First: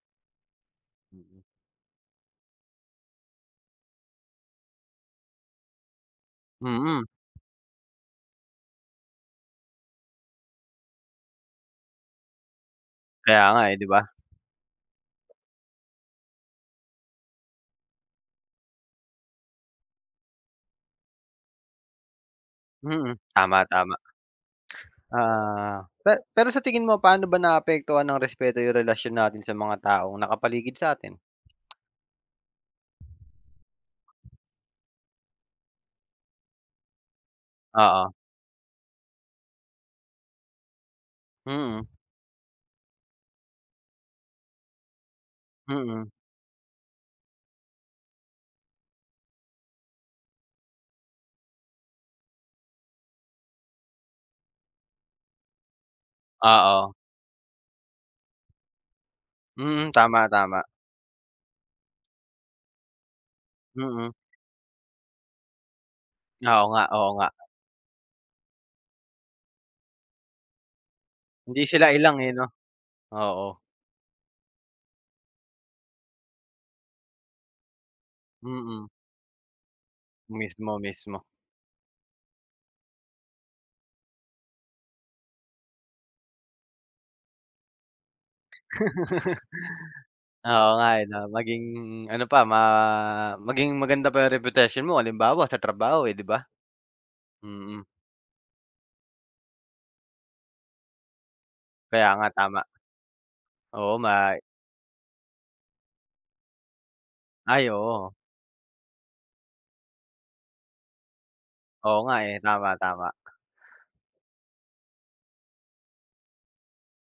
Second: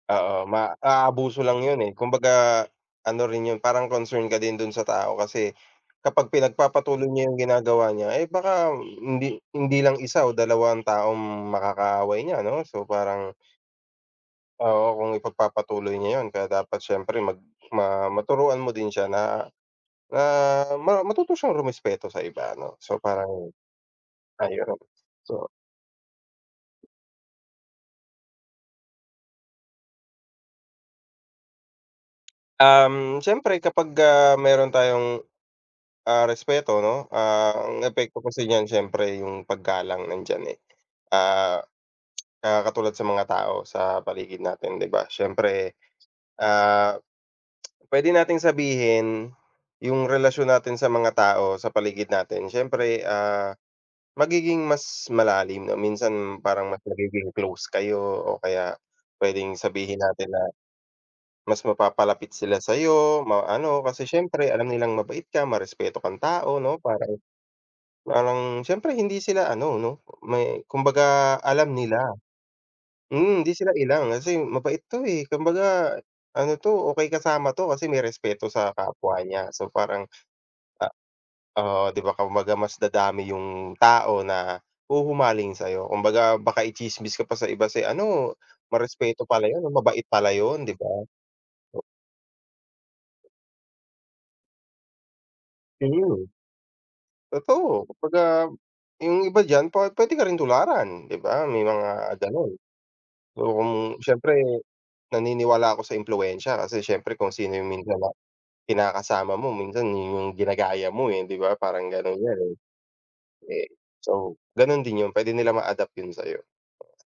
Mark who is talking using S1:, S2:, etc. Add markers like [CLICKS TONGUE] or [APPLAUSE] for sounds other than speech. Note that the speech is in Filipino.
S1: Oo, ma aabuso lang yun, eh. Kumbaga, ano rin yun, parang concern ka din do'n sa tao kasi, kapag
S2: Mm.
S1: pinagpapatuloy niya yung ginagawa niya, eh, baka hindi hindi lang isa o dalawa ang taong makakaaway niya 'no? So parang
S2: Kaya nga eh, 'di ba?
S1: Oo, kung ipagpapatuloy niya yun kaya dapat siyempre mag ma maturuan mo din siya na na ma matuto siyang rumespeto sa iba 'no? So
S2: Mm,
S1: parang
S2: tama, tama.
S1: ayun. So
S2: Ah, pe pero sa tingin mo, paano ba naaapektuhan ng respeto yung relasyon natin sa mga taong nakapaligid sa'tin?
S1: Um, siyempre kapag, ah, meron tayong, ah, respeto 'no, ah, ang
S2: Oo.
S1: epekto kasi niyan siyempre yung paggalang nandiyan, eh. Ah,
S2: Mm.
S1: ah, katulad sa mga tao sa paligid natin, 'di ba? Siyempre,
S2: Mm.
S1: ah, [CLICKS TONGUE] pwede nating sabihin, yung relasyon natin sa mga tao sa paligid natin. Siyempre, ah, magiging mas malalim, o minsan parang mas
S2: Oo.
S1: magiging close kayo o kaya pwedeng
S2: Mm,
S1: sabihin natin
S2: tama,
S1: na,
S2: tama.
S1: mas mapapalapit sila sa'yo, ma ano, kasi
S2: Mm.
S1: siyempre alam nilang mabait ka, marespeto kang tao,
S2: Oo
S1: 'no?
S2: nga, oo
S1: Parang
S2: nga.
S1: parang siyempre hindi sila ano 'no? May kumbaga
S2: 'Di
S1: alam
S2: sila
S1: nila.
S2: ilang eh, 'no?
S1: Mm, hindi
S2: Oo.
S1: sila ilang, kasi mabait 'to, eh. Kumbaga ano 'to, okey kasama 'to kasi may respeto sa
S2: Mm.
S1: kapwa niya. So parang,
S2: Mismo,
S1: ah
S2: mismo.
S1: oo, 'di ba? Kumbaga mas dadami yung tao na huhumaling sa'yo. Kumbaga baka i-tsismis ka pa sa iba, "Si ano, marespeto pala yun, mabait pala yun,"
S2: Oo
S1: 'di
S2: nga eh,
S1: ba?
S2: 'no? Maging, ano pa ma maging maganda pa yung reputasyon mo, halimbawa sa trabaho eh, 'di
S1: Mhm.
S2: ba? Mm.
S1: Totoo. Kumbaga, yung iba diyan pa pwede ka rin tularan, 'di ba? May
S2: Kaya
S1: mga
S2: nga,
S1: gano'n.
S2: tama.
S1: Oo, kung
S2: Oo, ma
S1: siyempre, naniniwala ako sa impluwensya, kasi siyempre kung sino
S2: Ay,
S1: yung minsan na
S2: oo.
S1: kinakasama mo, minsan 'yon yung ginagaya mo eh, 'di ba? Parang
S2: Oo nga
S1: gano'n
S2: eh,
S1: yun, eh.
S2: tama, tama.
S1: Eh so, gano'n din yun. Pwede nila ma-adapt yun sa'yo.